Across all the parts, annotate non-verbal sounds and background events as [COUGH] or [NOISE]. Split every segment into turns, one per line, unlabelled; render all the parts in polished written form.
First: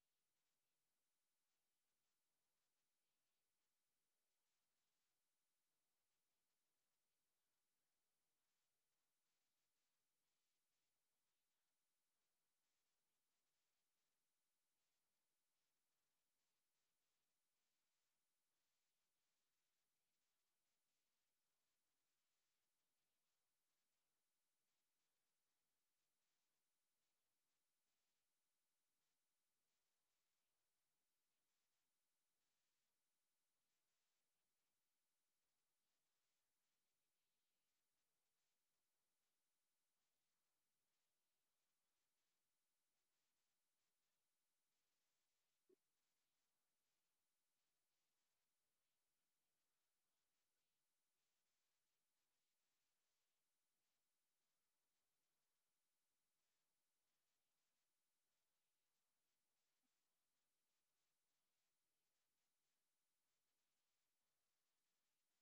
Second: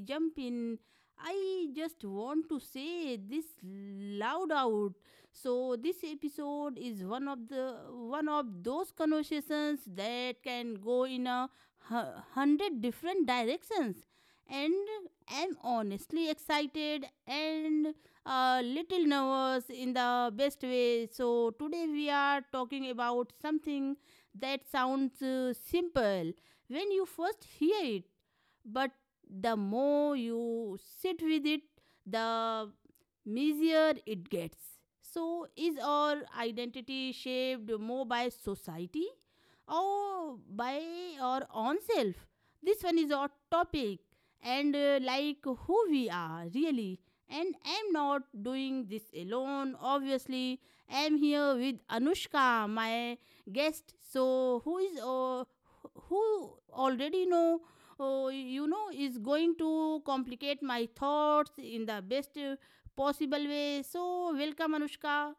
jump in, I just want to say this loud out. So this episode is one of those conversations that can go in a hundred different directions, and I am honestly excited and a little nervous in the best way. So today we are talking about something that sounds simple when you first hear it, but the more you sit with it, the messier it gets. So, is our identity shaped more by society or by our own self? This one is our topic, and like who we are really. And I'm not doing this alone, obviously. I'm here with Anushka, my guest. So, who is who already know, oh, you know, is going to complicate my thoughts in the best possible way. So, welcome, Anushka.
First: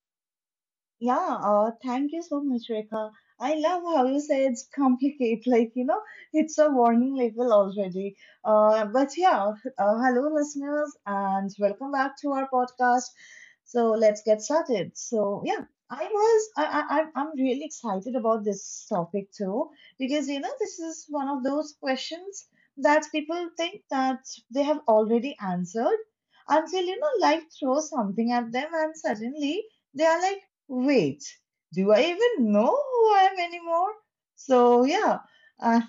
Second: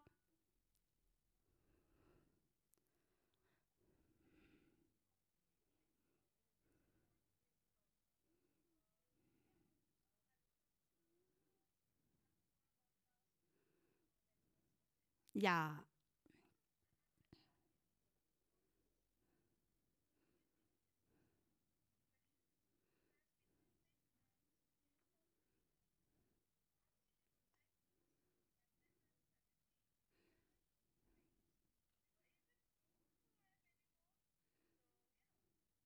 Yeah, Thank you so much, Rekha. I love how you say it's complicated, [LAUGHS] it's a warning label already. Uh, but yeah, Hello, listeners, and welcome back to our podcast. So let's get started. So, yeah,
Yeah.
I was, I, I'm really excited about this topic too, because, you know, this is one of those questions that people think that they have already answered until, you know, life throws something at them and suddenly they are like, wait, do I even know who I am anymore? So, yeah. Uh,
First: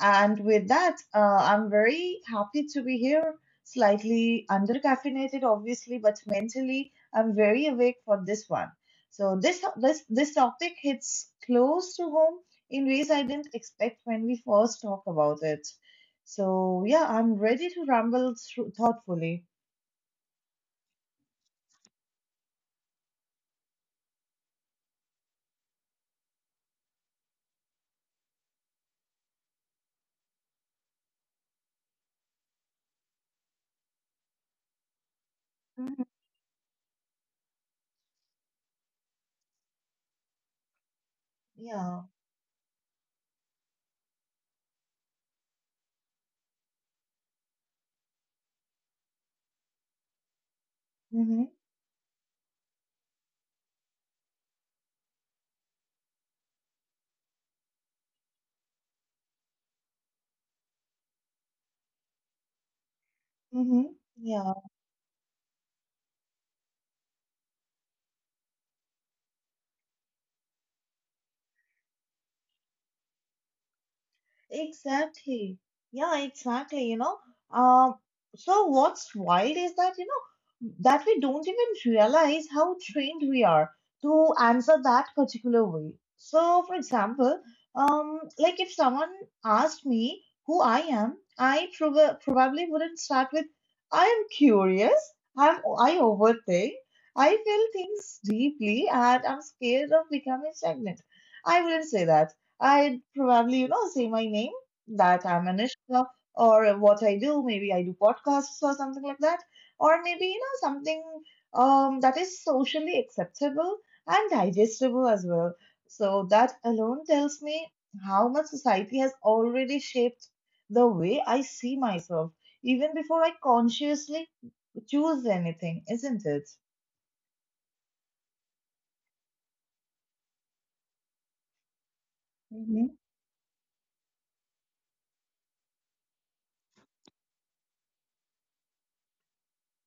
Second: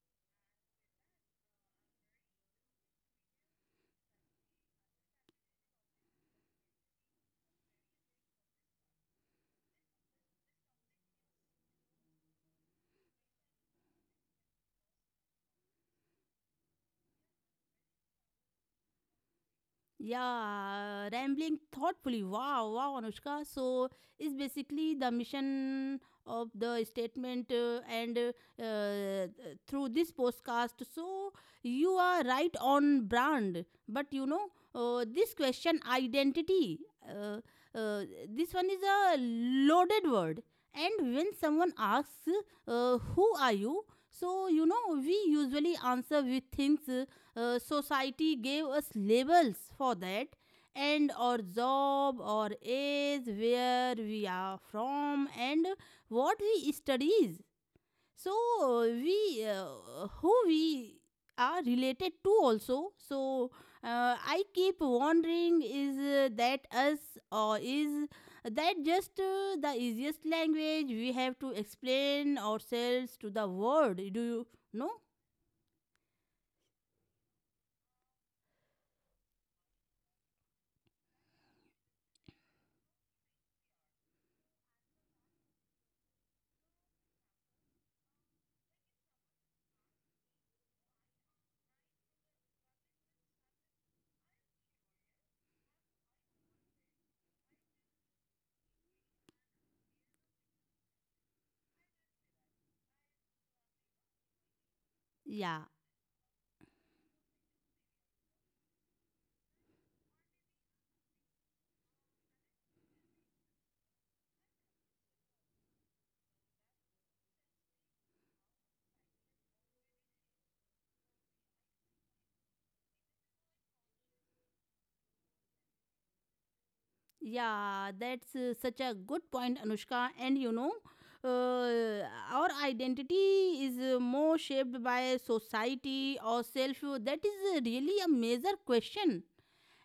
and with that, I'm very happy to be here. Slightly under caffeinated, obviously, but mentally, I'm very awake for this one. This topic hits close to home in ways I didn't expect when we first talked about it. So, yeah, I'm ready to ramble through thoughtfully.
Yeah, rambling thoughtfully. Wow, wow, Anushka. So, is basically the mission of the statement, and through this podcast. So, you are right on brand. But you know, this question,
Mhm.
identity, uh, uh, this one is a loaded word. And when someone
Yeah.
asks, who are you? So, you know, we usually answer with things society gave us labels for, that and our
Mm-hmm.
job, our age, where we are from, and what we studies. So we who we are related to also. So
Mm-hmm.
I
Yeah.
keep wondering, is that us, or is that just the easiest language we have to explain ourselves to the world, do you know?
Exactly. Yeah, exactly. Um, so what's wild is that, you know, that we don't even realize how trained we are to answer that particular way. So, for example, like if someone asked me who I am, I probably wouldn't start with, I am curious, I'm, I overthink, I feel things deeply, and I'm scared of becoming stagnant. I wouldn't say that. I'd probably, you know, say my name, that I'm
Yeah.
Anushka, or what I do. Maybe I do podcasts or something like that. Or maybe, you know, something that is socially acceptable and digestible as well. So that alone tells me how much society has already shaped the way I see myself, even before I consciously choose anything, isn't it?
Yeah, that's such a good point, Anushka. And you know, uh, our
Hmm.
identity is more shaped by society or self. That is really a major question.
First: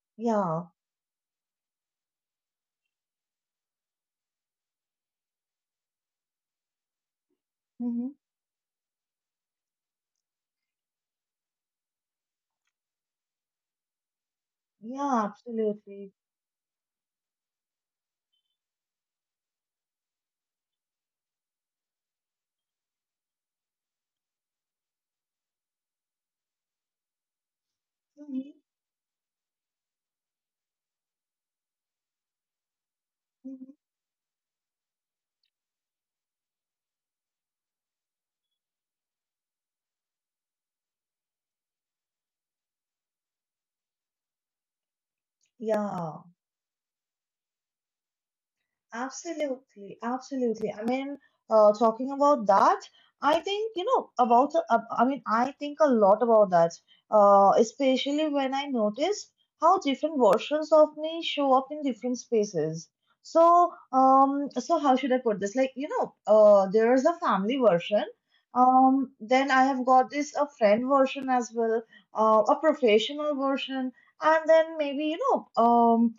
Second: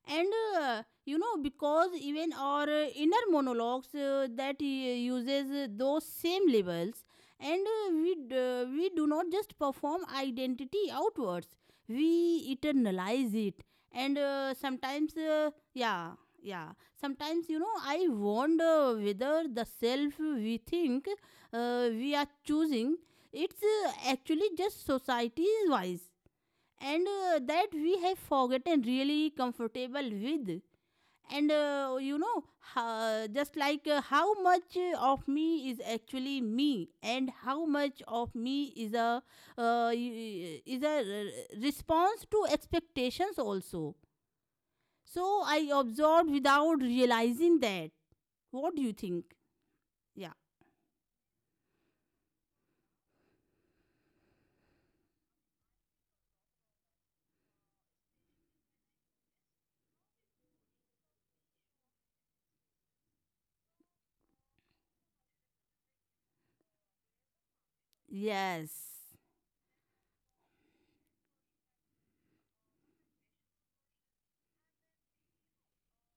And
Yeah.
you know, because even our inner monologues that uses those same labels. And
Hmm.
we do not just perform identity outwards, we internalize it. And sometimes
Yeah,
yeah,
absolutely.
yeah, sometimes, you know, I wonder whether the self we think we are choosing, it's actually just society's wise, and that we have
Hmm.
forgotten, really comfortable with, and you know, just
Hmm.
like, how much of me is actually me, and how much of me is a uh, y- is a response to expectations also. So I
Yeah.
absorbed without realizing that. What do you think?
Absolutely,
Yeah.
absolutely. I mean, talking about that, I think, you know, I mean, I think a lot about that, especially when I notice how different versions of me show up in different spaces. So, so how should I put this? Like, you know, there is a family version.
Yes.
Then I have got this a friend version as well, a professional version, and then maybe, you know,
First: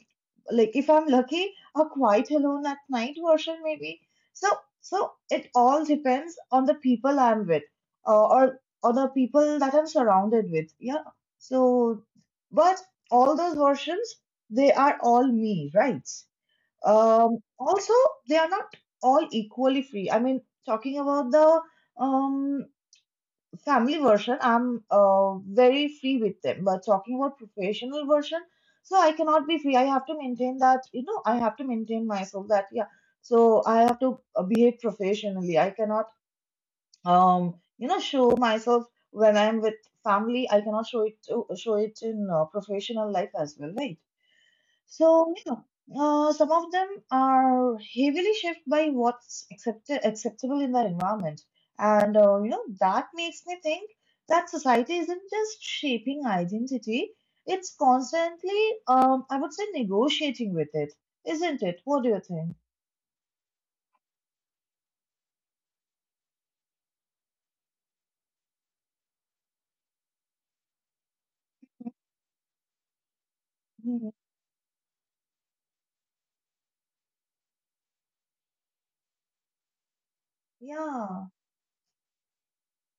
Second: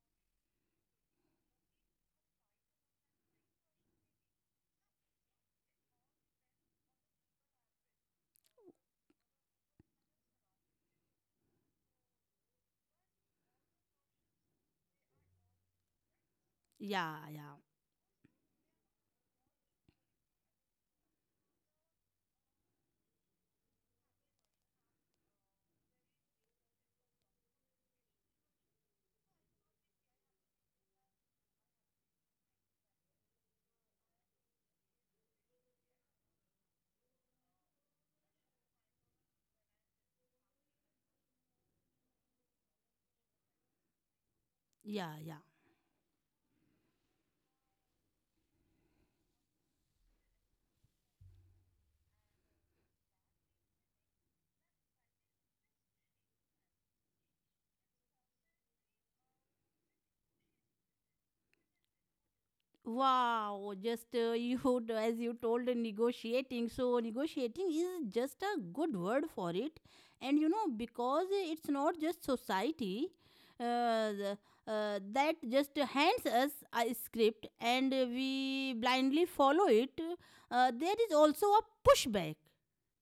like if I'm lucky, a quiet alone at night version maybe. So so it all depends on the people I'm with, or the people that I'm surrounded with. Yeah. So, but all those versions they are all me, right?
Yeah, yeah,
Also, they are not all equally free. I mean, talking about the um family version, I'm very free with them. But talking about professional version, so I cannot be free. I have to maintain that, you know, I have to maintain myself that, yeah. So I have to behave professionally. I cannot, you know, show myself when I'm with family. I cannot show it to show it in professional life as well, right?
yeah,
So
yeah.
yeah, uh, some of them are heavily shaped by what's accepted acceptable in their environment, and you know that makes me think that society isn't just shaping identity; it's constantly, I would say, negotiating with it, isn't it? What do you think?
Wow, just [LAUGHS] you, would, as you told, negotiating. So, negotiating is just a good word for it. And you know, because it's not just society uh,
Mhm.
the- that just hands us a script and we blindly follow it. There is
Yeah.
also a pushback.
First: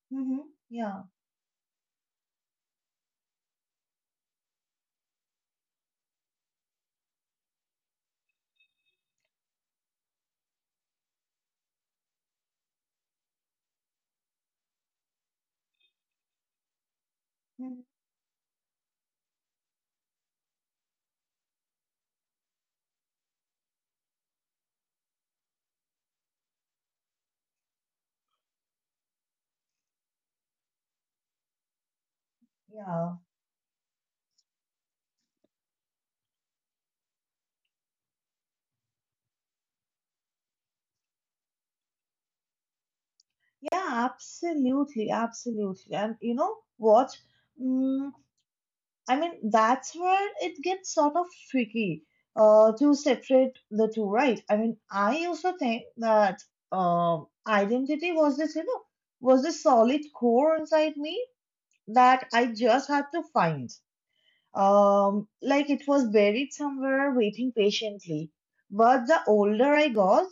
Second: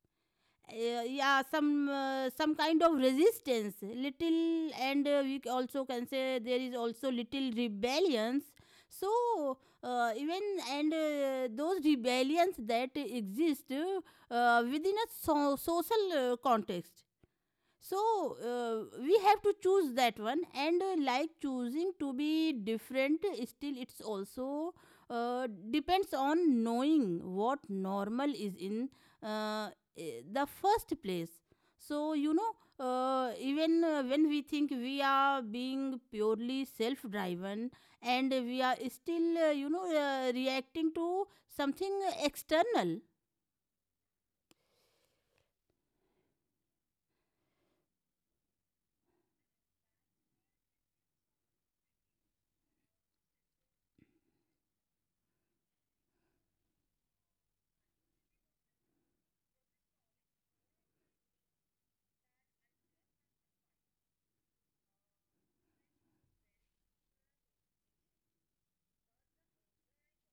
Hmm. Yeah.
Yeah, some kind of resistance, little, and we also can say there is also little rebellions. So even, and those rebellions that exist within a social context.
Mhm.
So we have to choose that one, and like, choosing to be different, still it's also depends on knowing what normal is in uh, the first place. So you know,
Yeah.
even when we think we are being purely self driven, and we are still you know reacting to something external.
Yeah. Absolutely. Absolutely. And you know what? Mm, I mean, that's where it gets sort of tricky to separate the two, right? I mean, I used to think that identity was this, you know, was this solid core inside me that I just had to find, like it was buried somewhere waiting patiently. But the older I got,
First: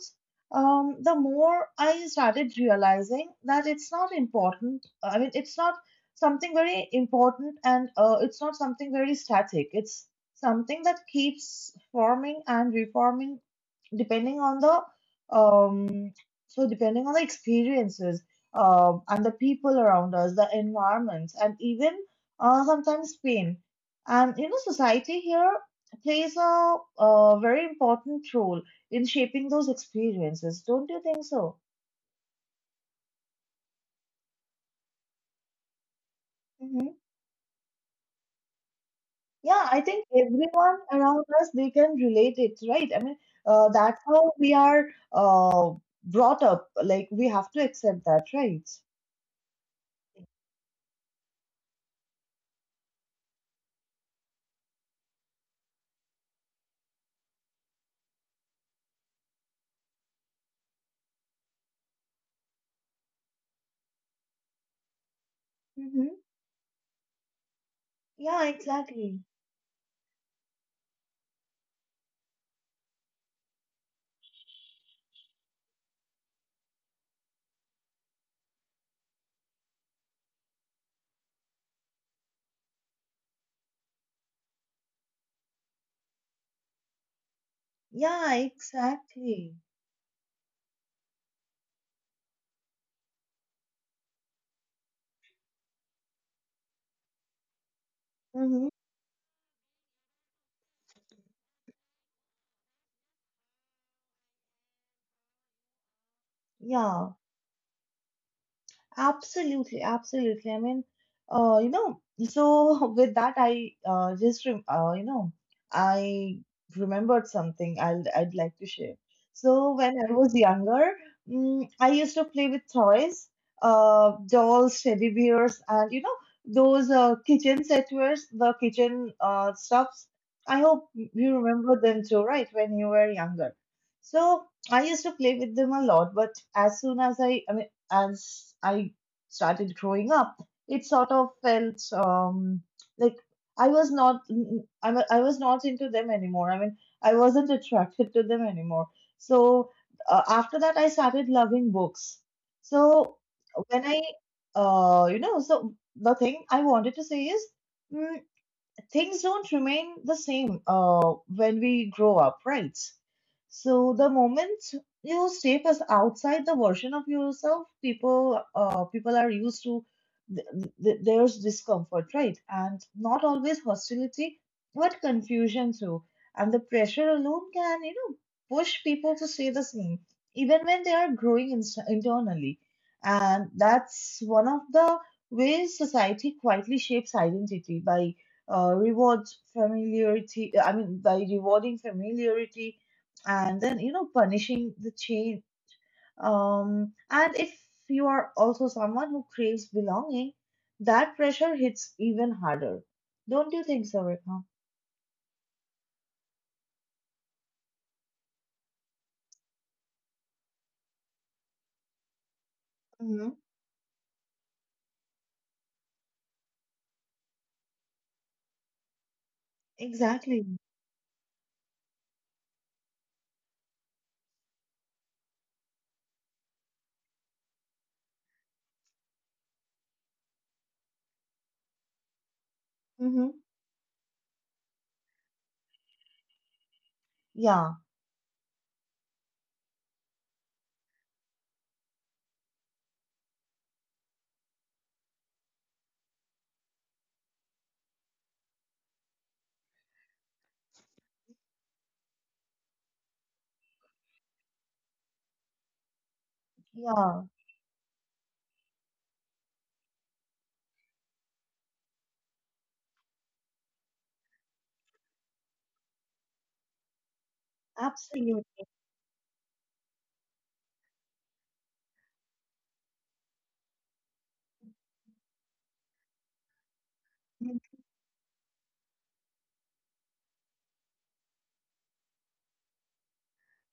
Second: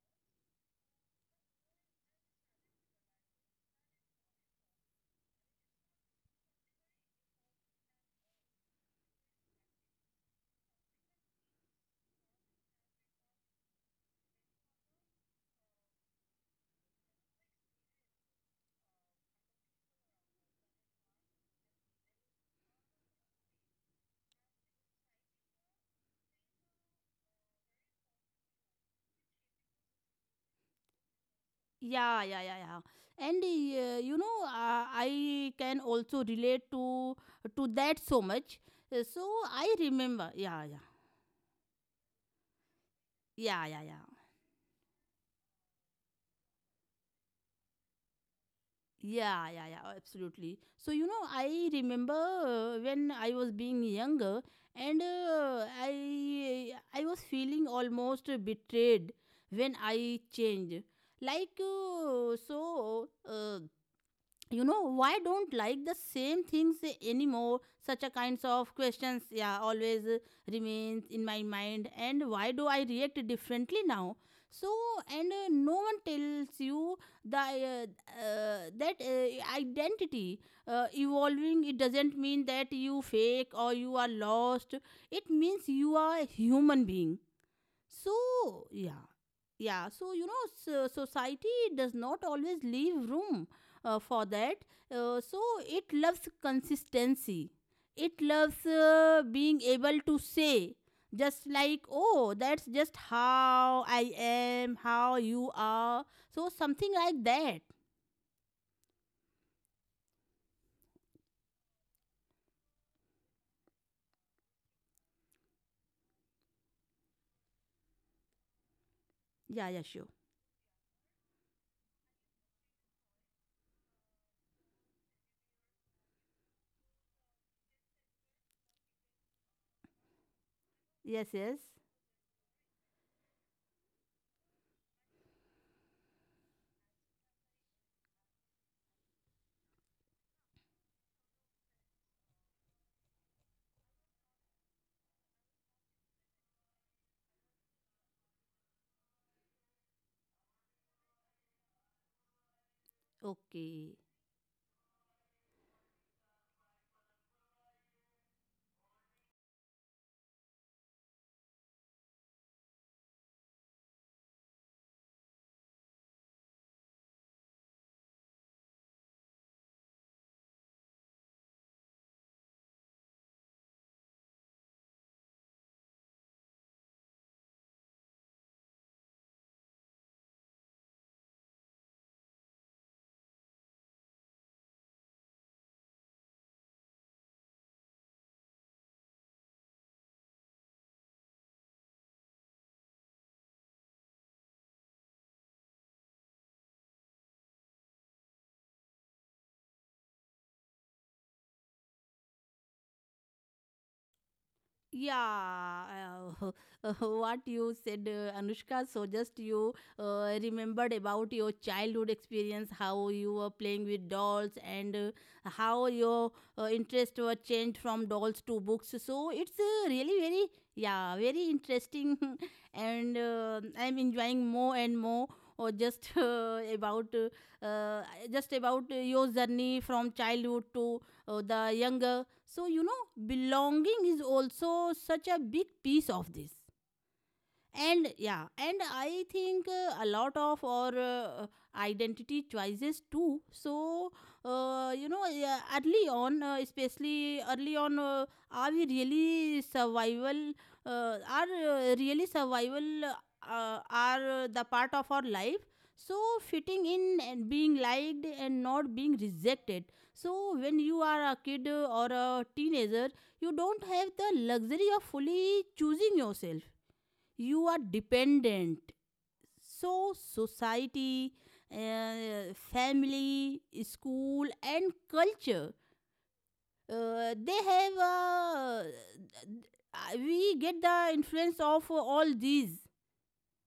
the more I started realizing that it's not important. I mean, it's not something very important, and it's not something very static. It's something that keeps forming and reforming depending on the um depending on the experiences, and the people around us, the environments, and even sometimes pain. And you know society here plays a very important role in shaping those experiences, don't you think so?
Yeah, yeah, yeah, yeah. And you know, I can also relate
Hmm.
to that so much. So
Yeah,
I
I think
remember. Yeah,
everyone
yeah,
around us they can relate it, right? I mean,
yeah, yeah,
that's
yeah.
how we are uh, brought up. Like, we have to accept that, right?
Yeah, yeah, yeah, absolutely. So, you know, I remember when I was being younger, and I was feeling almost betrayed when I changed. Like, so you know why don't like the
Mm-hmm.
same things anymore, such a
Yeah,
kinds of
exactly.
questions, yeah, always remains in my mind, and why do I react differently now. So, and no one tells you the that identity evolving, it doesn't mean that you fake or you are lost. It means you are a human being.
Yeah,
So yeah.
exactly.
Yeah, so you know, so society does not always leave room for that. So it loves consistency. It loves
Mm-hmm.
being able to say, just like, oh, that's just how I am, how you are, so something
Yeah.
like that.
Absolutely, absolutely. I mean, you know, so [LAUGHS] with that, I just rem you know, I remembered something I'd like to share.
Yeah,
So
yeah,
when
sure.
I was younger, I used to play with toys, dolls, teddy bears, and you know those kitchen setwares, the kitchen stuffs. I hope
Yes,
you
yes.
remember them too, right? When you were younger. So I used to play with them a lot, but as soon as I mean, as I started growing up, it sort of felt like I was not I was not into them anymore. I mean, I wasn't attracted to them anymore. So after that, I started loving books. So when
Okay.
I you know, so the thing I wanted to say is, mm, things don't remain the same when we grow up, right? So the moment you step as outside the version of yourself, people are used to th- there's discomfort, right? And not always hostility, but confusion too. And the pressure alone can, you know, push people to stay the same, even when they are growing ins internally. And that's one of the ways society quietly shapes identity by rewards familiarity I mean by rewarding familiarity and then you know punishing the change. And if you are also someone who craves belonging, that pressure hits even harder, don't you think so, Rekha?
Yeah, uh, [LAUGHS] what you said, Anushka. So just you remembered about your childhood experience, how
Hmm.
you were playing with dolls, and how your interest were changed from dolls to books. So it's really
Exactly.
very, yeah, very interesting, [LAUGHS] and I'm enjoying more and more. Or just [LAUGHS] about just about your journey from childhood to the younger. So, you
Hmm.
know, belonging is also such a big piece of this,
Yeah,
and yeah, and I think a lot of our identity choices too. So you know, yeah, early on, especially early on, are we really survival are really survival are the part of our life. So fitting in,
yeah,
and being liked, and not being rejected. So when you are a kid or a teenager, you don't have the luxury of fully choosing yourself. You are
absolutely.
dependent. So society, family, school, and culture, they have we get the influence of all these.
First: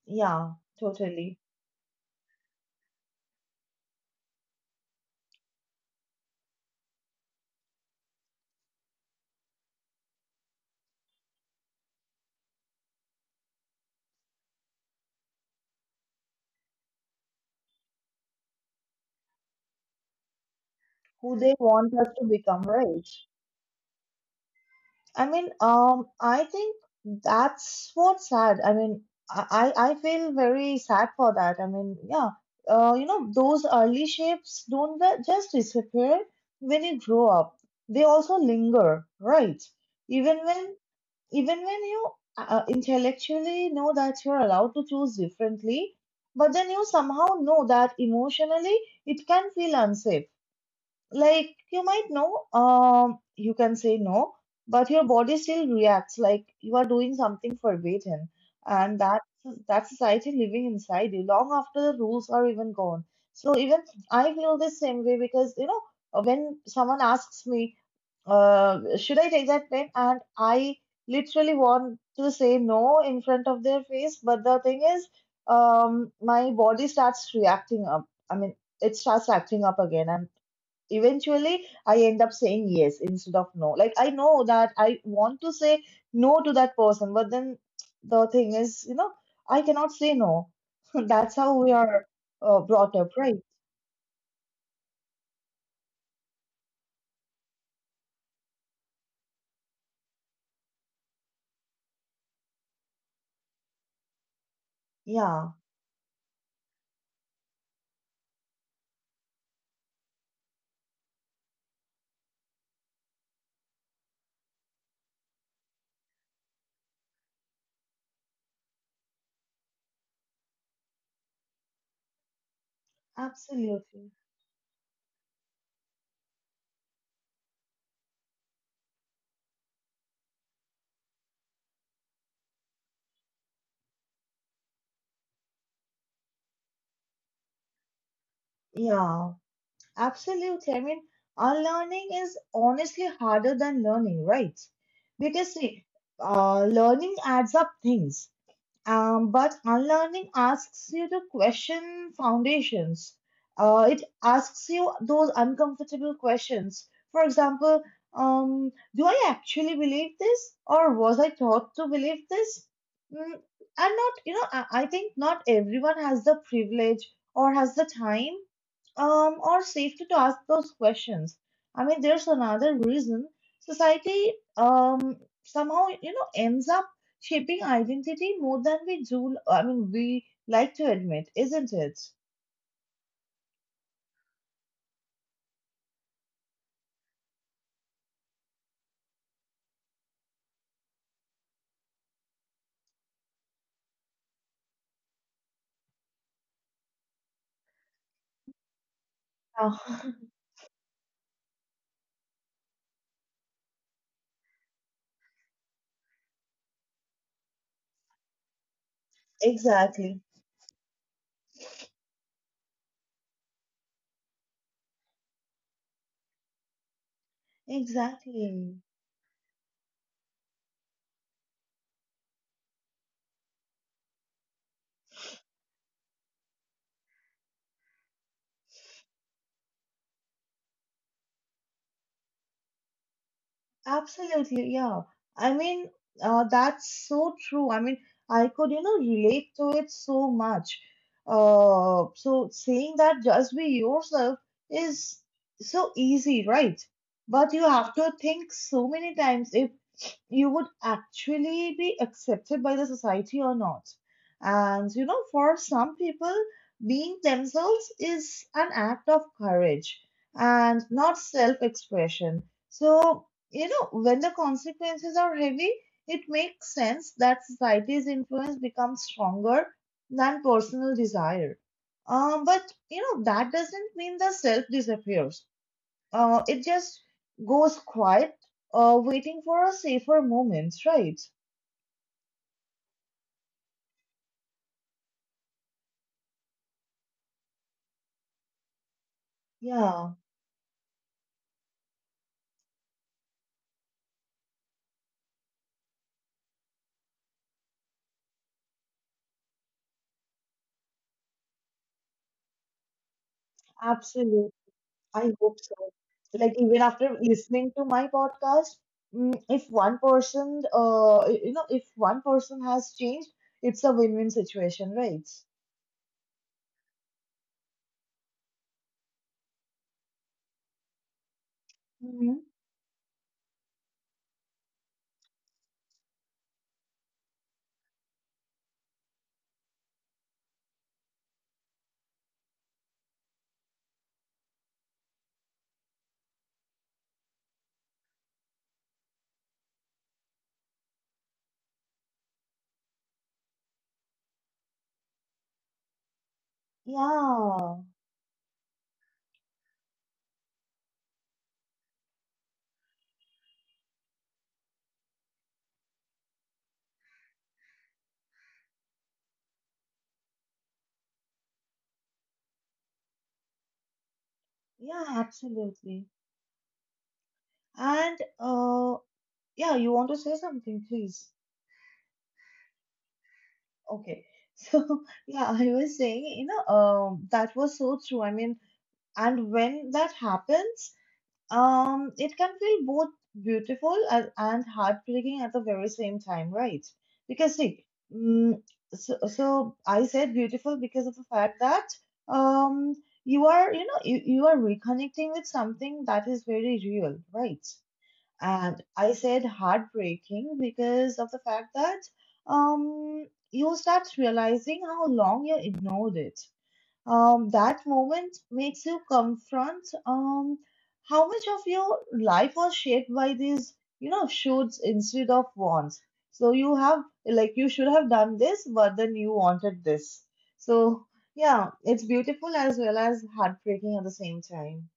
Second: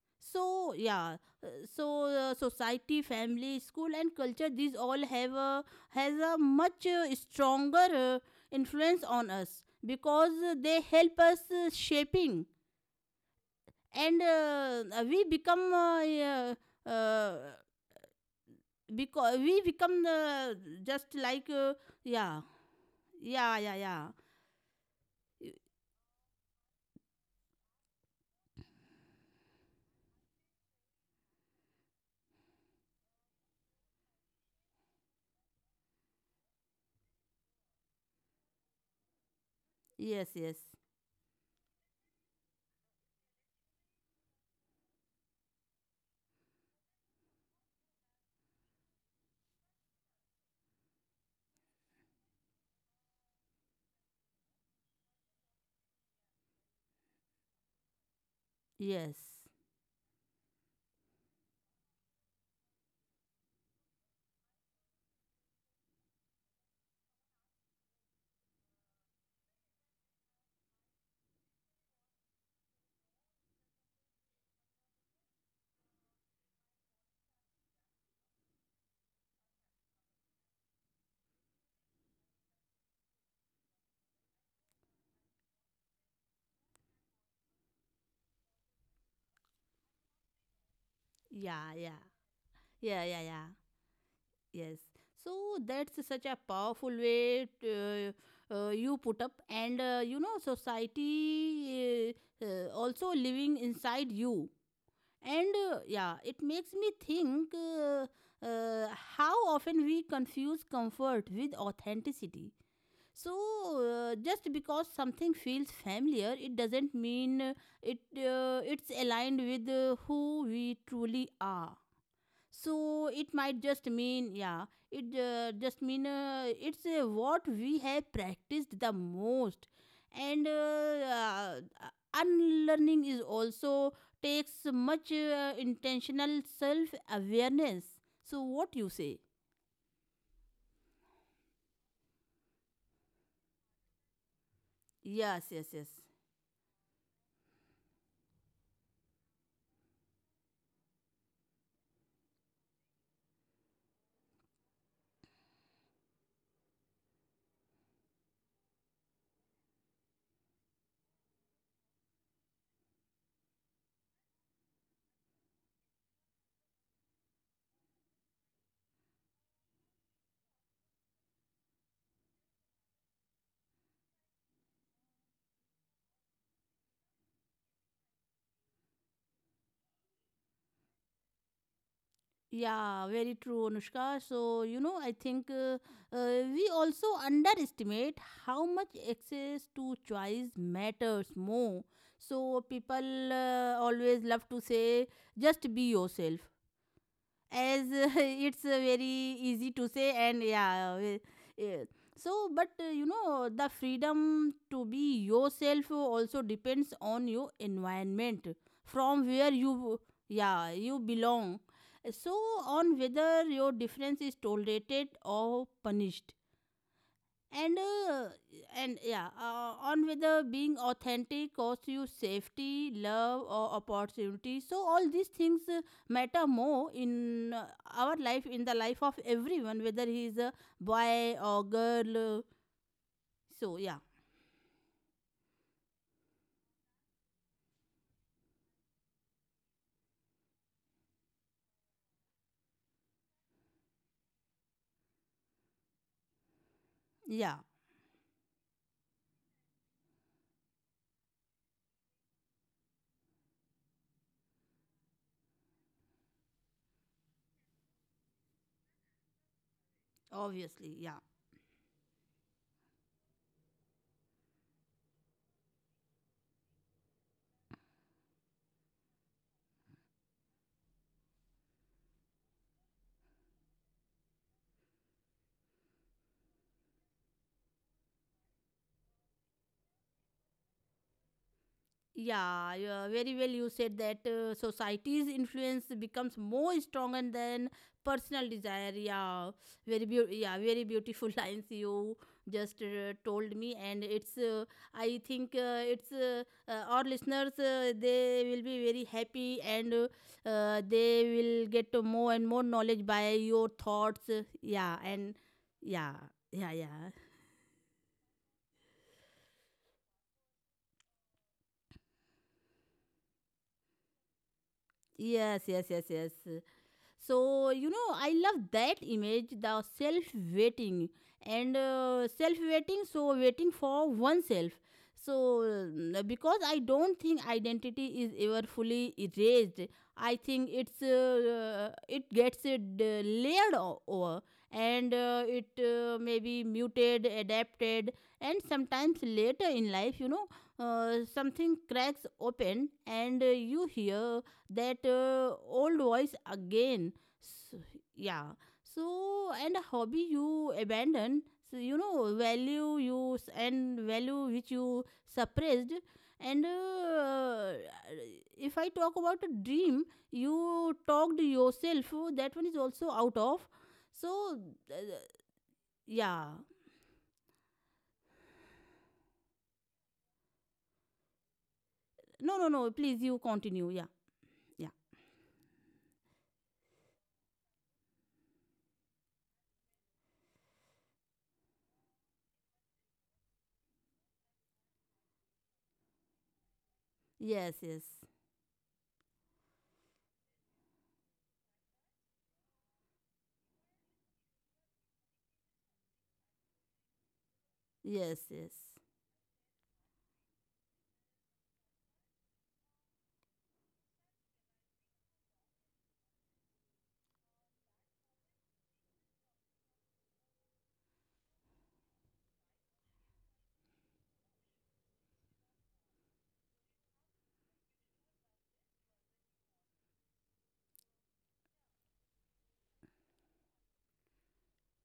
Yeah.
So yeah,
Totally.
uh, so society, family, school, and culture, these all have a, has a much stronger influence on us, because they help us shaping, and we become, yeah, uh, because we become just
Who
like
they want us to
yeah,
become, right?
yeah, yeah, yeah.
I
Y-
mean, I think that's what's sad. I mean, I feel very sad for that. I mean, yeah, you know, those early shapes don't just disappear when you grow up. They also linger, right?
yes,
Even
yes,
when even when you intellectually know that you're allowed to choose differently, but then you somehow know that emotionally it can feel unsafe. Like you might know, you can say no, but your body still reacts like you are doing something forbidden. And
yes,
that that society living inside you long after the rules are even gone. So even I feel the same way, because you know, when someone asks me, should I take that plane, and I literally want to say no in front of their face, but the thing is, my body starts reacting up. I mean, it starts acting up again, and eventually I end up saying yes instead of no. Like, I know that I want to say no to that person, but then the thing is, you know, I cannot say no. [LAUGHS] That's how we
yeah, yeah,
are brought
yeah,
up,
yeah,
right?
yeah. Yes, so that's such a powerful way to, you put up, and you know, society also living inside you.
Yeah,
And yeah, it makes me think, uh, how often we confuse comfort with authenticity. So, just because something feels familiar, it doesn't mean it it's aligned with who we truly are. So it might just
absolutely.
mean, yeah, it just mean it's what we have practiced the most. And unlearning is also takes much intentional self awareness. So what you say?
Yeah, absolutely. I mean, unlearning is honestly harder than learning, right?
Yes,
Because
yes,
see,
yes.
learning adds up things. But unlearning asks you to question foundations. It asks you those uncomfortable questions. For example, do I actually believe this, or was I taught to believe this? Mm, and not, you know, I think not everyone has the privilege or has the time or safety to ask those questions. I mean, there's another reason society, somehow you know, ends up shaping identity more than we do, I mean, we like to admit, isn't it?
Yeah, very true, Anushka. So, you know, I think we also underestimate how much access to choice matters more. So, people always love to say, just be yourself, as [LAUGHS] it's very easy
Oh,
to say,
[LAUGHS]
and yeah. So, but you know, the freedom to be yourself also depends on your environment, from where you,
Exactly,
yeah, you belong. So, on whether your difference is tolerated or punished, and uh,
exactly,
and yeah, on whether being authentic costs you safety, love, or opportunity. So all these things matter more in our life, in the life of everyone, whether he is a boy or girl. So yeah,
absolutely, yeah. I mean, that's so true. I mean, I could, you know, relate to it so much. So saying that just be yourself is so easy, right?
yeah,
But you have to think so many times if you would actually be accepted by the society or not. And you know, for some people, being themselves is an act of courage and
obviously, yeah.
not self expression. So, you know, when the consequences are heavy, it makes sense that society's influence becomes stronger than personal desire. But you know, that doesn't mean the self disappears. It just goes quiet, waiting for a safer moment, right?
Yeah, yeah, very well you said that society's influence becomes more stronger than personal desire. Yeah, very
Yeah,
beau. Yeah, very beautiful [LAUGHS] lines you just told me, and it's. I think it's our listeners. They will be very happy, and they will get more and more knowledge by your thoughts.
absolutely.
Yeah,
I
and
hope so.
yeah,
Like,
yeah,
even
yeah.
after listening to my podcast, if one person, you know, if one person has changed, it's a win-win situation, right?
Yes, yes, yes, yes. So you know, I love that image, the self waiting, and
Hmm.
self waiting, so waiting for oneself. So because I don't think identity is ever fully erased. I think it's it gets layered over, and it may be muted, adapted, and sometimes later in life, you know, something cracks open, and you hear that old voice again. So,
Yeah,
yeah. So, and a hobby you abandon, so you know, value you and value which you suppressed. And if I talk about a dream you talked yourself, that one is also out of. So uh,
yeah, absolutely.
yeah.
And yeah, you want to say something, please?
No, no, no, please, you continue. Yeah,
Okay. [LAUGHS]
yeah.
So yeah, I was saying, you know, that was so true. I mean, and when that happens, it can feel both beautiful and heartbreaking at the very same time, right? Because
Yes,
see,
yes,
mm, so, so I said beautiful because of the fact that um, you are, you know, you are reconnecting with something that is very real, right?
yes, yes.
And I said heartbreaking because of the fact that you start realizing how long you ignored it. That moment makes you confront how much of your life was shaped by these, you know, shoulds instead of wants. So you have, you should have done this, but then you wanted this. So, yeah, it's beautiful as well as heartbreaking at the same time.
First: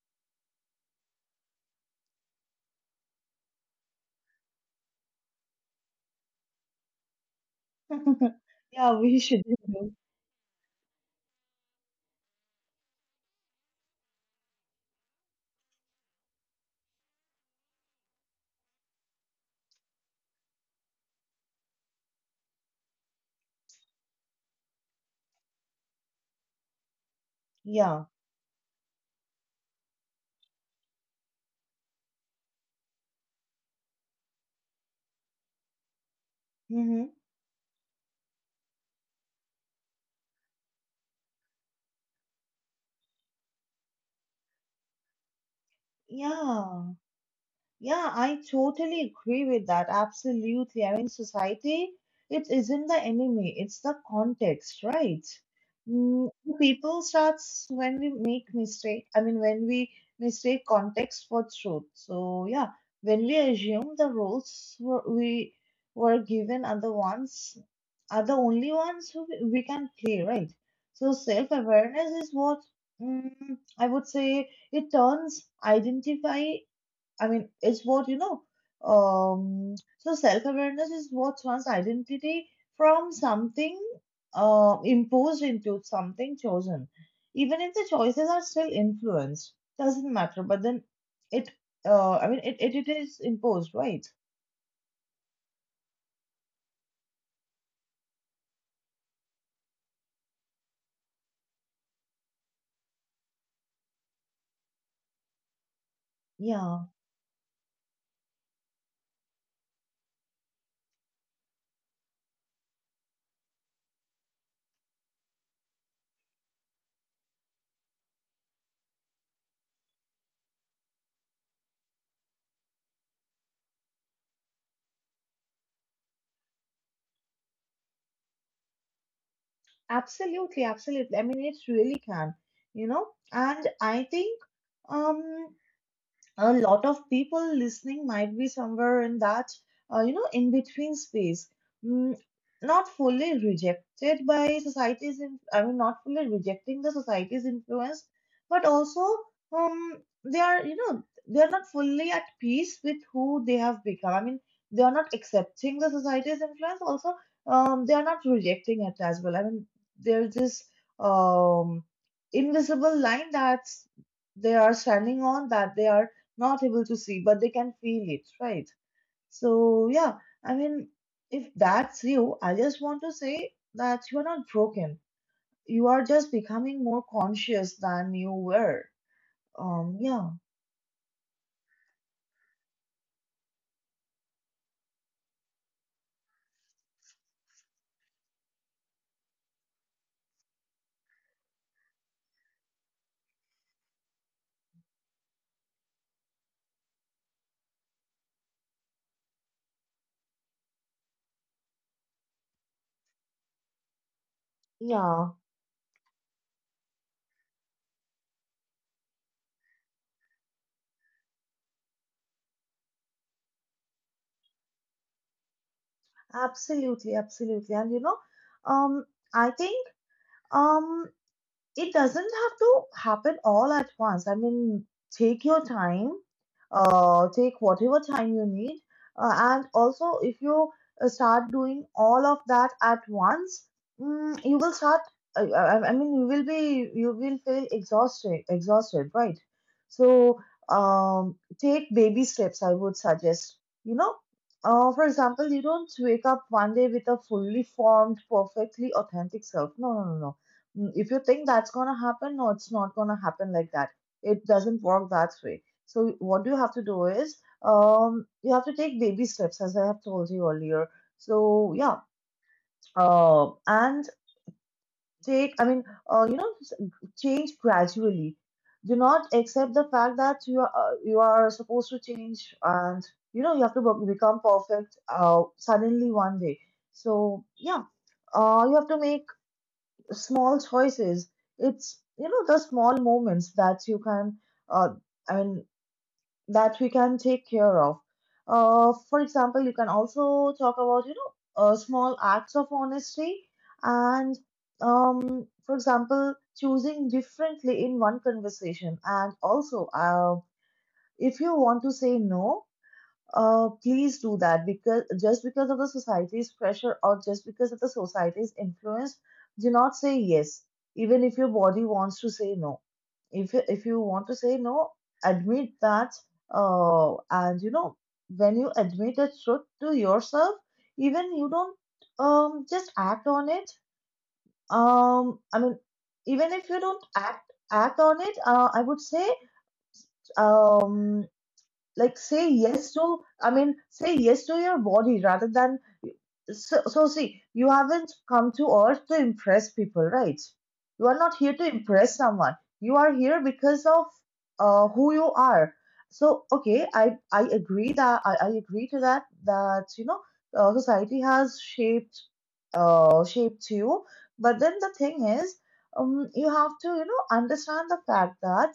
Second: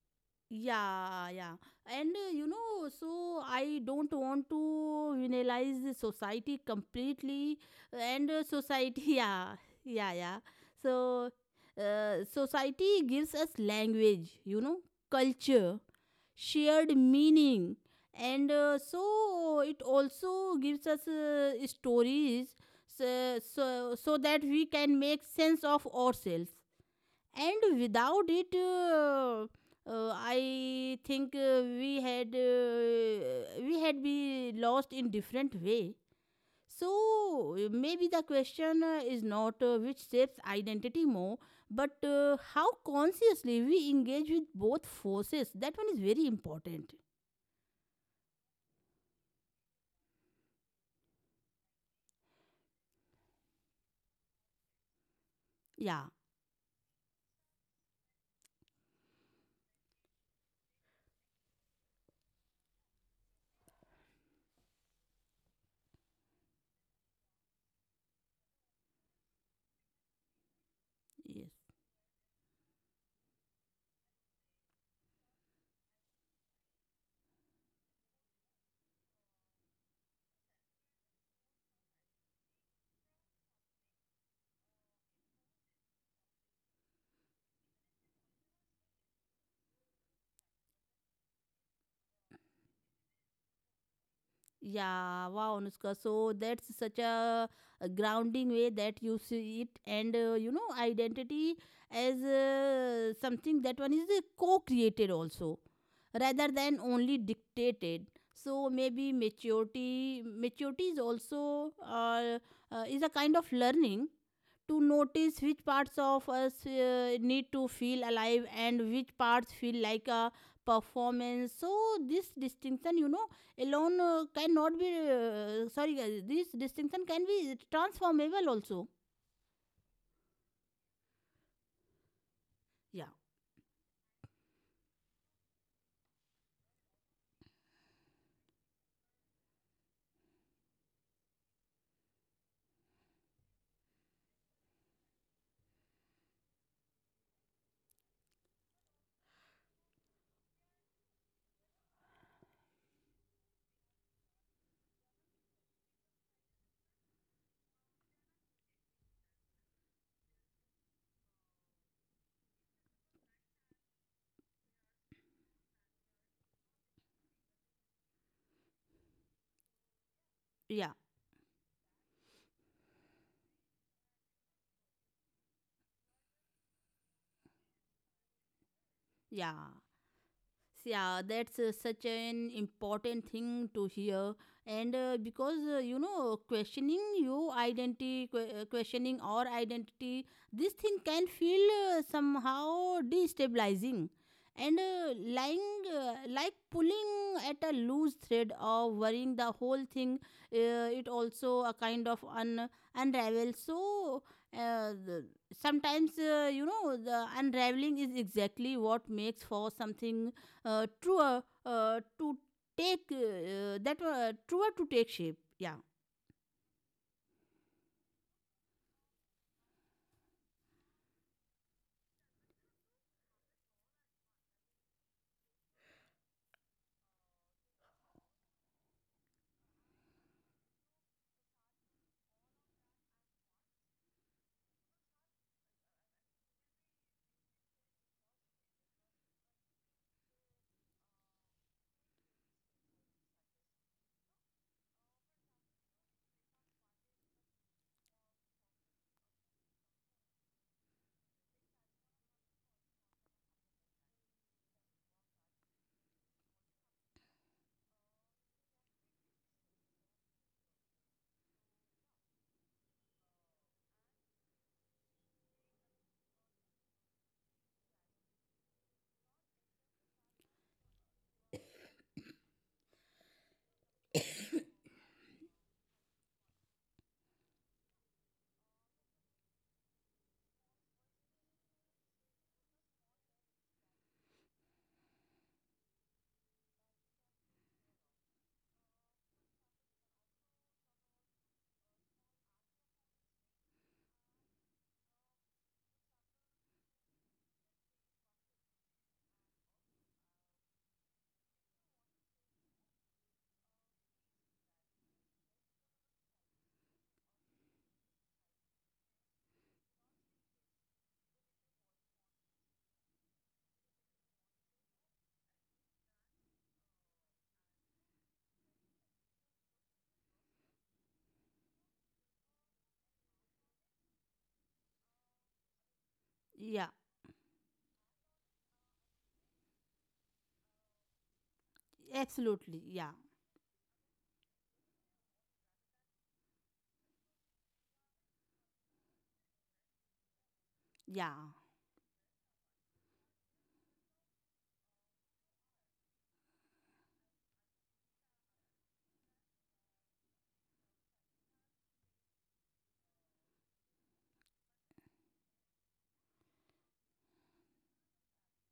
Yeah, yeah. And you know, so I don't want to villainize the society completely. And
[LAUGHS] Yeah,
society, [LAUGHS]
we should
yeah,
do.
yeah, yeah. So, society gives us language, you know, culture, shared meaning. And so it also gives us stories, so that we can make sense of ourselves. And
Yeah.
without it, I think, we had be lost in different way. So
hmm
maybe the question is not which shapes identity more, but how consciously we engage with both forces. That one is very
Yeah.
important.
Yeah, I totally agree with that. Absolutely. I mean, society, it isn't the enemy, it's the context, right?
Yeah.
Mm, people starts when we make mistake. I mean, when we mistake context for truth. So yeah, when we assume the roles were, we were given are the ones are the only ones who we can play, right? So
Yes.
self-awareness is what mm, I would say it turns identify I mean, it's what you know. So self-awareness is what one's identity from something imposed into something chosen. Even if the choices are still influenced, doesn't matter. But then it, it is imposed, right?
Yeah, wow, Anushka. So that's such a grounding way that you see it, and you know, identity as something that one is co-created also, rather than
Yeah,
only dictated. So maybe maturity is also is a kind of learning to notice which parts of us need to feel alive and which parts feel like a performance, so this distinction, alone cannot be sorry guys, this distinction can be transformable also.
absolutely, absolutely. I mean, it really can, you know.
Yeah,
And I think, um, a lot of people listening might be somewhere in that you know in between space mm, not fully rejected by society's in, I mean not fully rejecting the society's influence but also um they are you know they are not fully at peace with who they have become I mean they are not accepting the society's influence also they are not rejecting it as well I mean there's this um invisible line that they are standing on that they are not able to see, but they can feel it, right? So, yeah, I mean,
yeah,
if that's you, I just want to say that you are not broken. You are just becoming more conscious than you were.
yeah,
Yeah,
yeah, that's such an important thing to hear, and because questioning your identity, questioning our identity, this thing can feel somehow destabilizing, and lying like pulling at a loose thread or worrying the whole thing. It also a kind of unravel, so uh, the-
yeah,
sometimes, the unraveling is exactly what makes for something truer, to take that truer to take shape. Yeah,
absolutely, absolutely. And you know, um, I think um it doesn't have to happen all at once. I mean, take your time, take whatever time you need. And also, if you start doing all of that at once, mm, you will start. I mean, you will be you will feel exhausted, exhausted, right? So, take baby steps. I would suggest. You know, for example, you don't wake up one day with a fully formed, perfectly authentic self. No, no, no, no. Mm, if you think that's gonna happen, no, it's not gonna happen like that. It doesn't work that way. So what you have to do is, you have to take baby steps, as I have told you earlier. So yeah, and take, I mean, you know, change gradually. Do not accept the fact that you are supposed to change, and you know you have to be- become perfect suddenly one day. So yeah, you have to make small choices. It's you know the small moments that you can, uh, I mean that we can take care of. For example, you can also talk about you know small acts of honesty and for example choosing differently in one conversation and also if you want to say no please do that because just because of the society's pressure or just because of the society's influence, do not say yes, even if your body wants to say no. If you want to say no, admit that. And you know when you admit a truth to yourself, even you don't just act on it. I mean, even if you
yeah,
don't act on it, I would say um like say
absolutely.
yes to
Yeah,
I mean say yes to your body rather than so, so see, you haven't come to earth to impress people, right? You are not here
yeah,
to impress someone. You are here because of who you are. So okay, I agree that I agree to that that you know society has shaped shaped you. But then the thing is, you have to you know understand the fact that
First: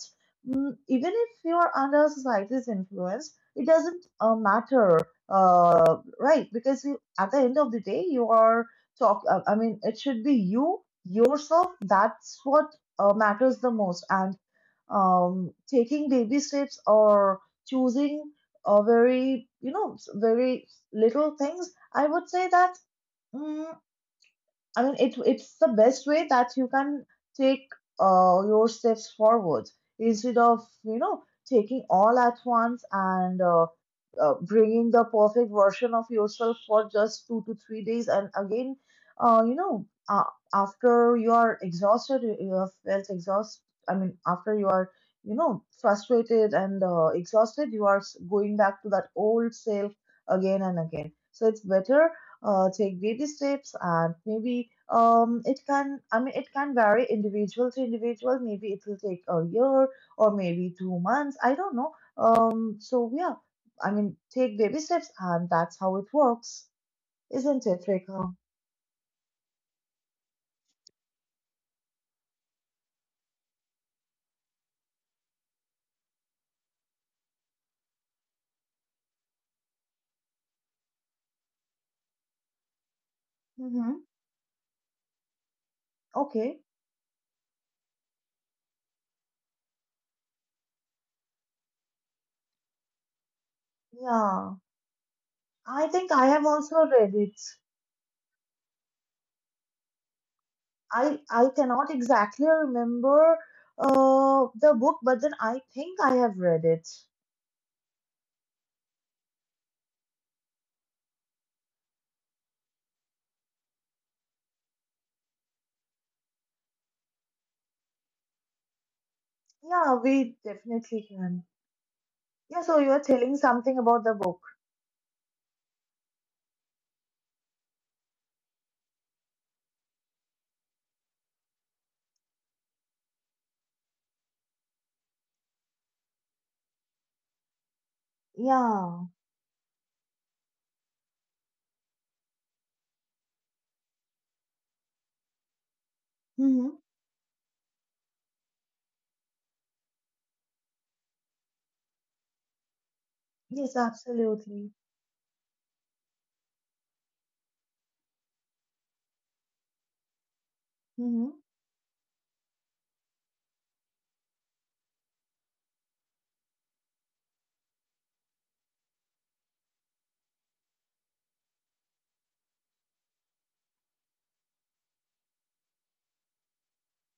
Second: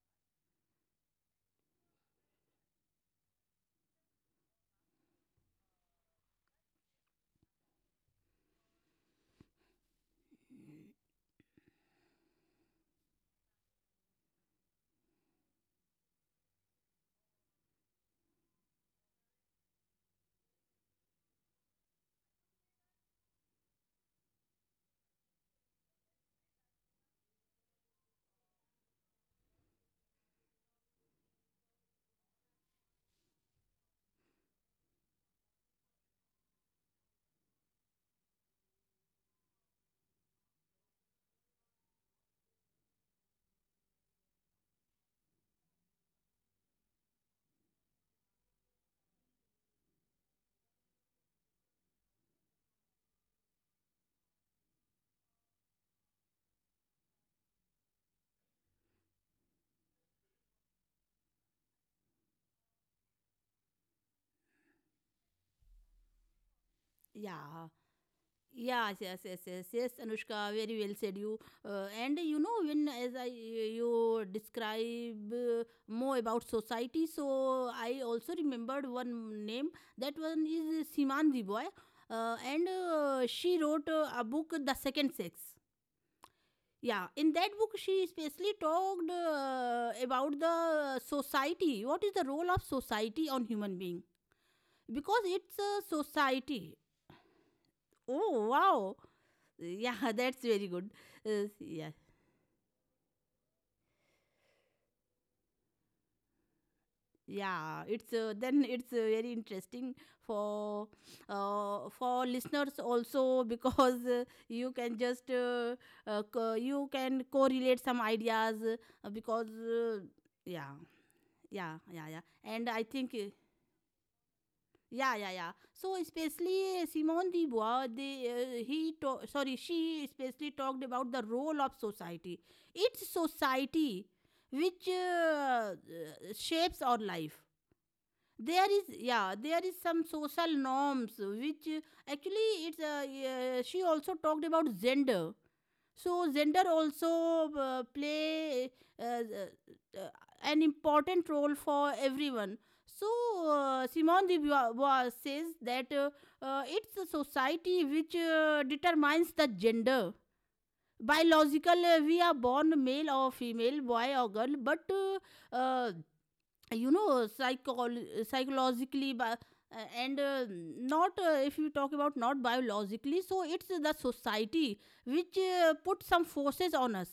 mm even if you are under society's influence, it doesn't matter, right? Because at the end of the day, you are talk. I mean, it should be you yourself. That's what matters the most. And taking baby steps or choosing a very, you know, very little things. I would say that. Mm, I mean, it's the best way that you can take your steps forward instead of you know taking all at once and bringing the perfect version of yourself for just 2 to 3 days, and again, you know, after you are exhausted, you have felt exhaust. I mean, after you are you know frustrated and exhausted, you are s- going back to that old self again and again. So it's better take baby steps and maybe it can I mean it can vary individual to individual maybe it will take a year or maybe 2 months I don't know so yeah I mean take baby steps and that's how it works
yeah.
isn't it Rekha?
Yeah. Yes, yes, yes, yes, yes, Anushka, very well said you. And you know, when as I you describe more about society, so I also remembered one name. That one is Siman Diboy, and she wrote
Mm-hmm.
a book, The Second Sex.
Okay.
Yeah, in that book, she especially talked about the society. What is the role of society on human being?
Yeah,
Because it's a
I think I have
society.
also read it.
Oh wow! Yeah, [LAUGHS] that's very good.
i i
Yeah,
cannot exactly remember the book but then I think I have read it.
yeah. It's then it's very interesting for, for listeners also, [LAUGHS] because you can just you can correlate some ideas because
Yeah
uh,
we
yeah,
definitely can.
yeah, yeah, yeah,
Yeah,
and
so
i
you are
think uh,
telling something about the book.
Yeah, yeah, yeah. So especially Simone de Beauvoir, sorry, she especially talked about the role of society. It's society which shapes our life. There is,
Yeah.
yeah, there is some social norms which actually it's yeah, she also talked about gender, so gender
Mm-hmm.
also play uh, uh, uh, an important role for everyone. So
Yes,
Simone de
absolutely.
Beauvoir says that it's a society which determines the gender.
Mm-hmm.
Biological, we are born male or female, boy or girl, but uh, you know, psychologically, and not, if you talk about not biologically, so it's the society which put some forces on us,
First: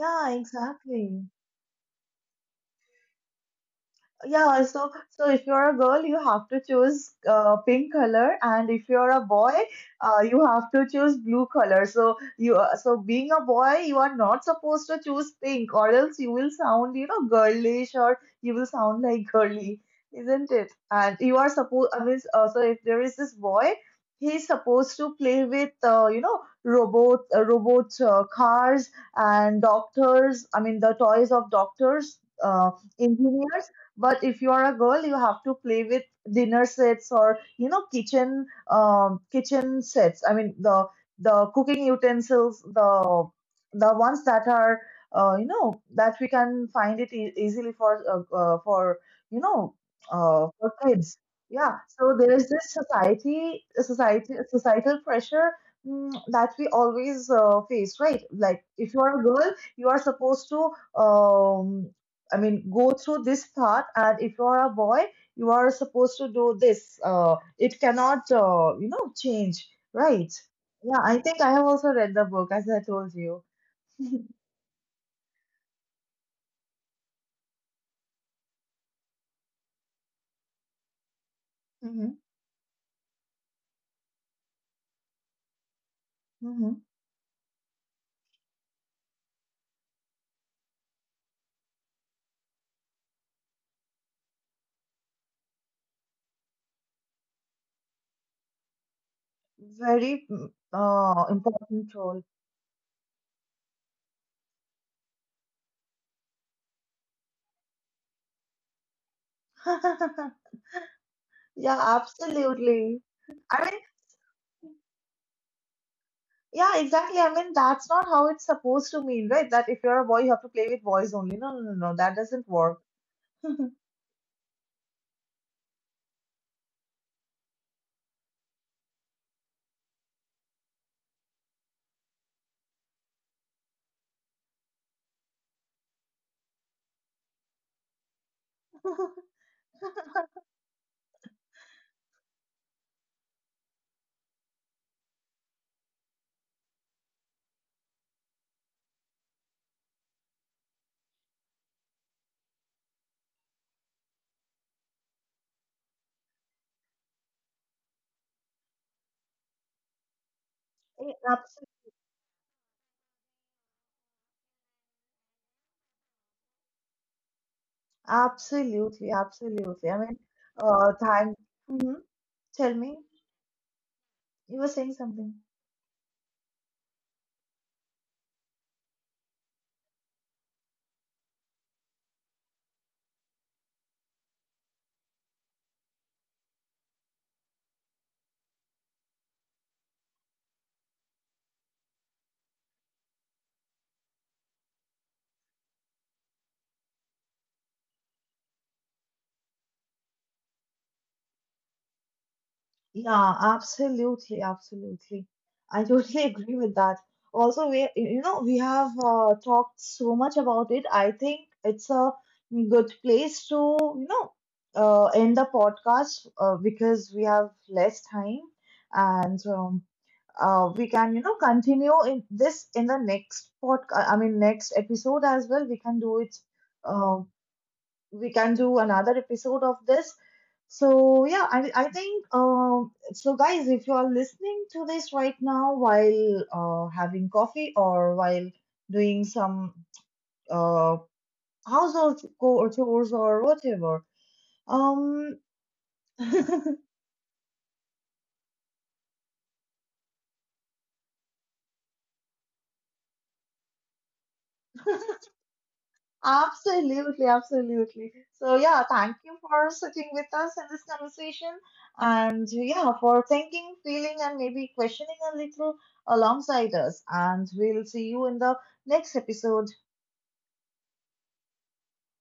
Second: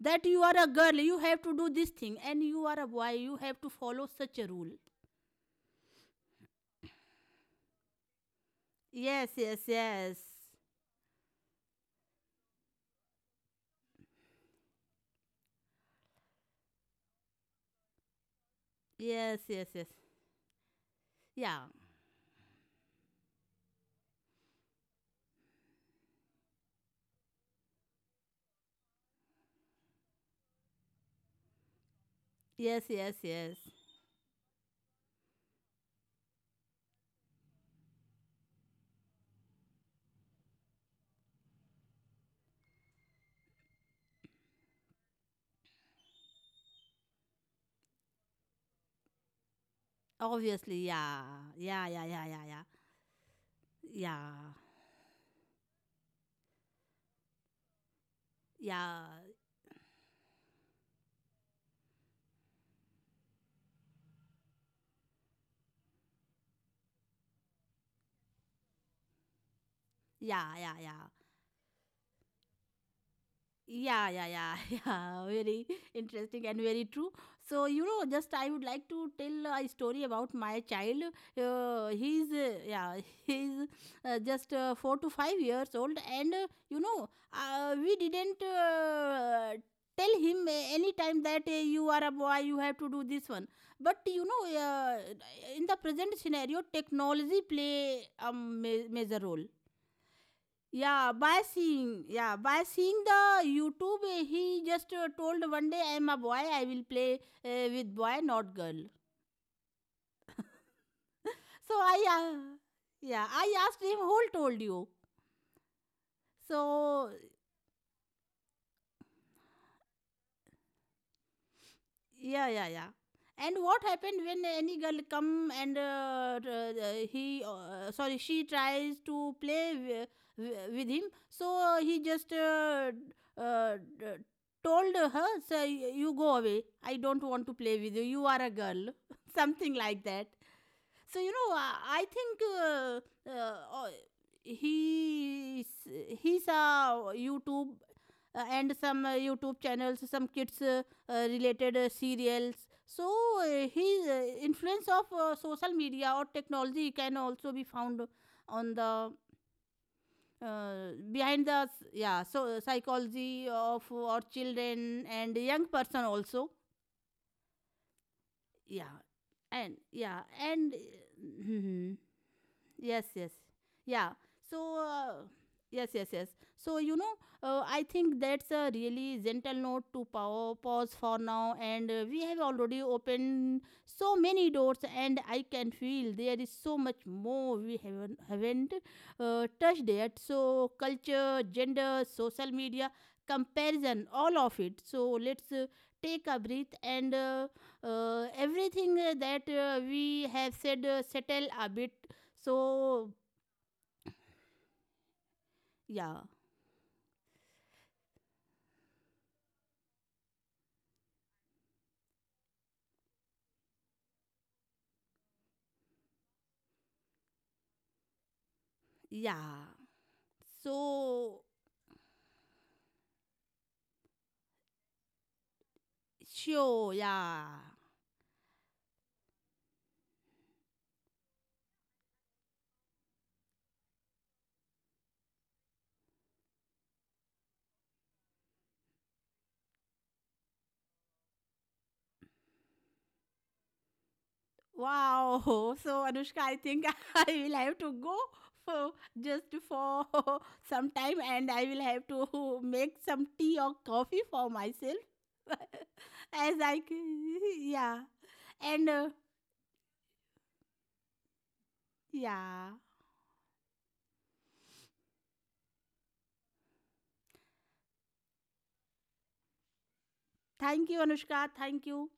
that you are a girl you
exactly.
have to do this thing, and you are a boy you have to follow such a
Yeah,
rule.
so so if you're a girl, you have to choose pink color, and if you're a
Yes,
boy,
yes, yes,
you have to choose blue color. So you so being a boy, you are not supposed to choose pink, or else you will sound you know girlish, or you will sound like
yes, yes,
girly,
yes,
isn't it? And you are
yeah,
supposed. I mean, so if there is this boy, he's supposed to play with you know robot cars and doctors. I mean, the toys of doctors.
yes, yes, yes.
Engineers but if you are a girl, you have to play with dinner sets or you know kitchen kitchen sets. I mean the cooking utensils, the ones that are you know that we can find it e- easily for you know for
Obviously, yeah,
kids. Yeah.
yeah, yeah,
So
yeah,
there
yeah,
is
yeah,
this society
yeah,
societal pressure mm, that we always face, right? Like if you
yeah,
are a girl, you are supposed to um, I mean, go through this path, and if you are a boy, you are supposed to do this. It cannot, you know, change, right?
yeah, yeah, yeah,
Yeah, I think I have also read the book, as I told you.
yeah, yeah, yeah. [LAUGHS] Yeah, very interesting and very true. So you know, just I would like to tell a story about my child.
Mm-hmm.
He's yeah, [LAUGHS] he's just 4 to 5 years old, and uh, you
Mm-hmm.
know uh, we didn't tell him any time that you are a boy you have to do this one, but you know, in the present scenario, technology play a major role.
Very mm,
Yeah, by
important
seeing,
role.
yeah, by seeing the YouTube, eh, he just told one day, "I am a boy. I will play with boy, not girl."
[LAUGHS]
So
Yeah,
I,
absolutely.
yeah, I
I
asked
mean,
him, "Who told you?"
yeah,
So,
exactly. I mean, that's not how it's supposed to mean, right? That if you're a boy, you have to play with boys only. No, no, no, no. That
yeah,
doesn't
yeah, yeah.
work.
And what happened when any girl come and sorry, she tries to play with him. So he just uh, d- told her, "Sir, you go away. I don't want to play with you. You are a girl." [LAUGHS] Something like that. So you know, I think, oh, he's he's a YouTube, and some YouTube channels, some kids related serials. So his influence of social media or technology can also be found on the, behind
[LAUGHS] Eh,
the, yeah, so psychology of our children and young person also. Yeah,
absolutely,
and
absolutely. I
yeah,
mean,
and
thank.
[LAUGHS]
Hmm Tell me,
yes, yes, yeah, so
you were saying something.
yes, yes, yes. So you know, I think that's a really gentle note to pause for now, and we have already opened so many doors, and I can feel there is so much more we haven't touched yet. So culture, gender, social media, comparison, all of it. So let's take a breath, and everything that we have said settle a bit. So
Yeah, absolutely, absolutely. I
yeah,
totally [LAUGHS] agree with that. Also, we, you know, we have talked so much about it. I think it's a good place to, you know, end the podcast because we have less time and
yeah.
we can you know
So
continue in this in the next podcast I mean next episode as well we can do it.
sure,
uh,
yeah.
we can do another episode of this so yeah I think so guys if you are listening to this right now while having coffee or while doing some uh, household co- chores or whatever um.
Wow. [LAUGHS] So Anushka, I think [LAUGHS] I will have to go for, just for, [LAUGHS] some time, and I will have to [LAUGHS] make some tea or coffee for
[LAUGHS]
myself, [LAUGHS] as I
Absolutely,
can. [LAUGHS] Yeah,
absolutely. So, yeah,
and
thank you for sitting with us in this conversation and
yeah.
yeah, for thinking, feeling, and maybe questioning a little alongside us. And we'll see you in the next episode.
Thank you, Anushka. Thank you.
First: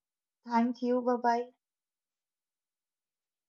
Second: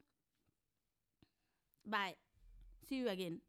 Thank you. Bye bye.
Bye. See you again.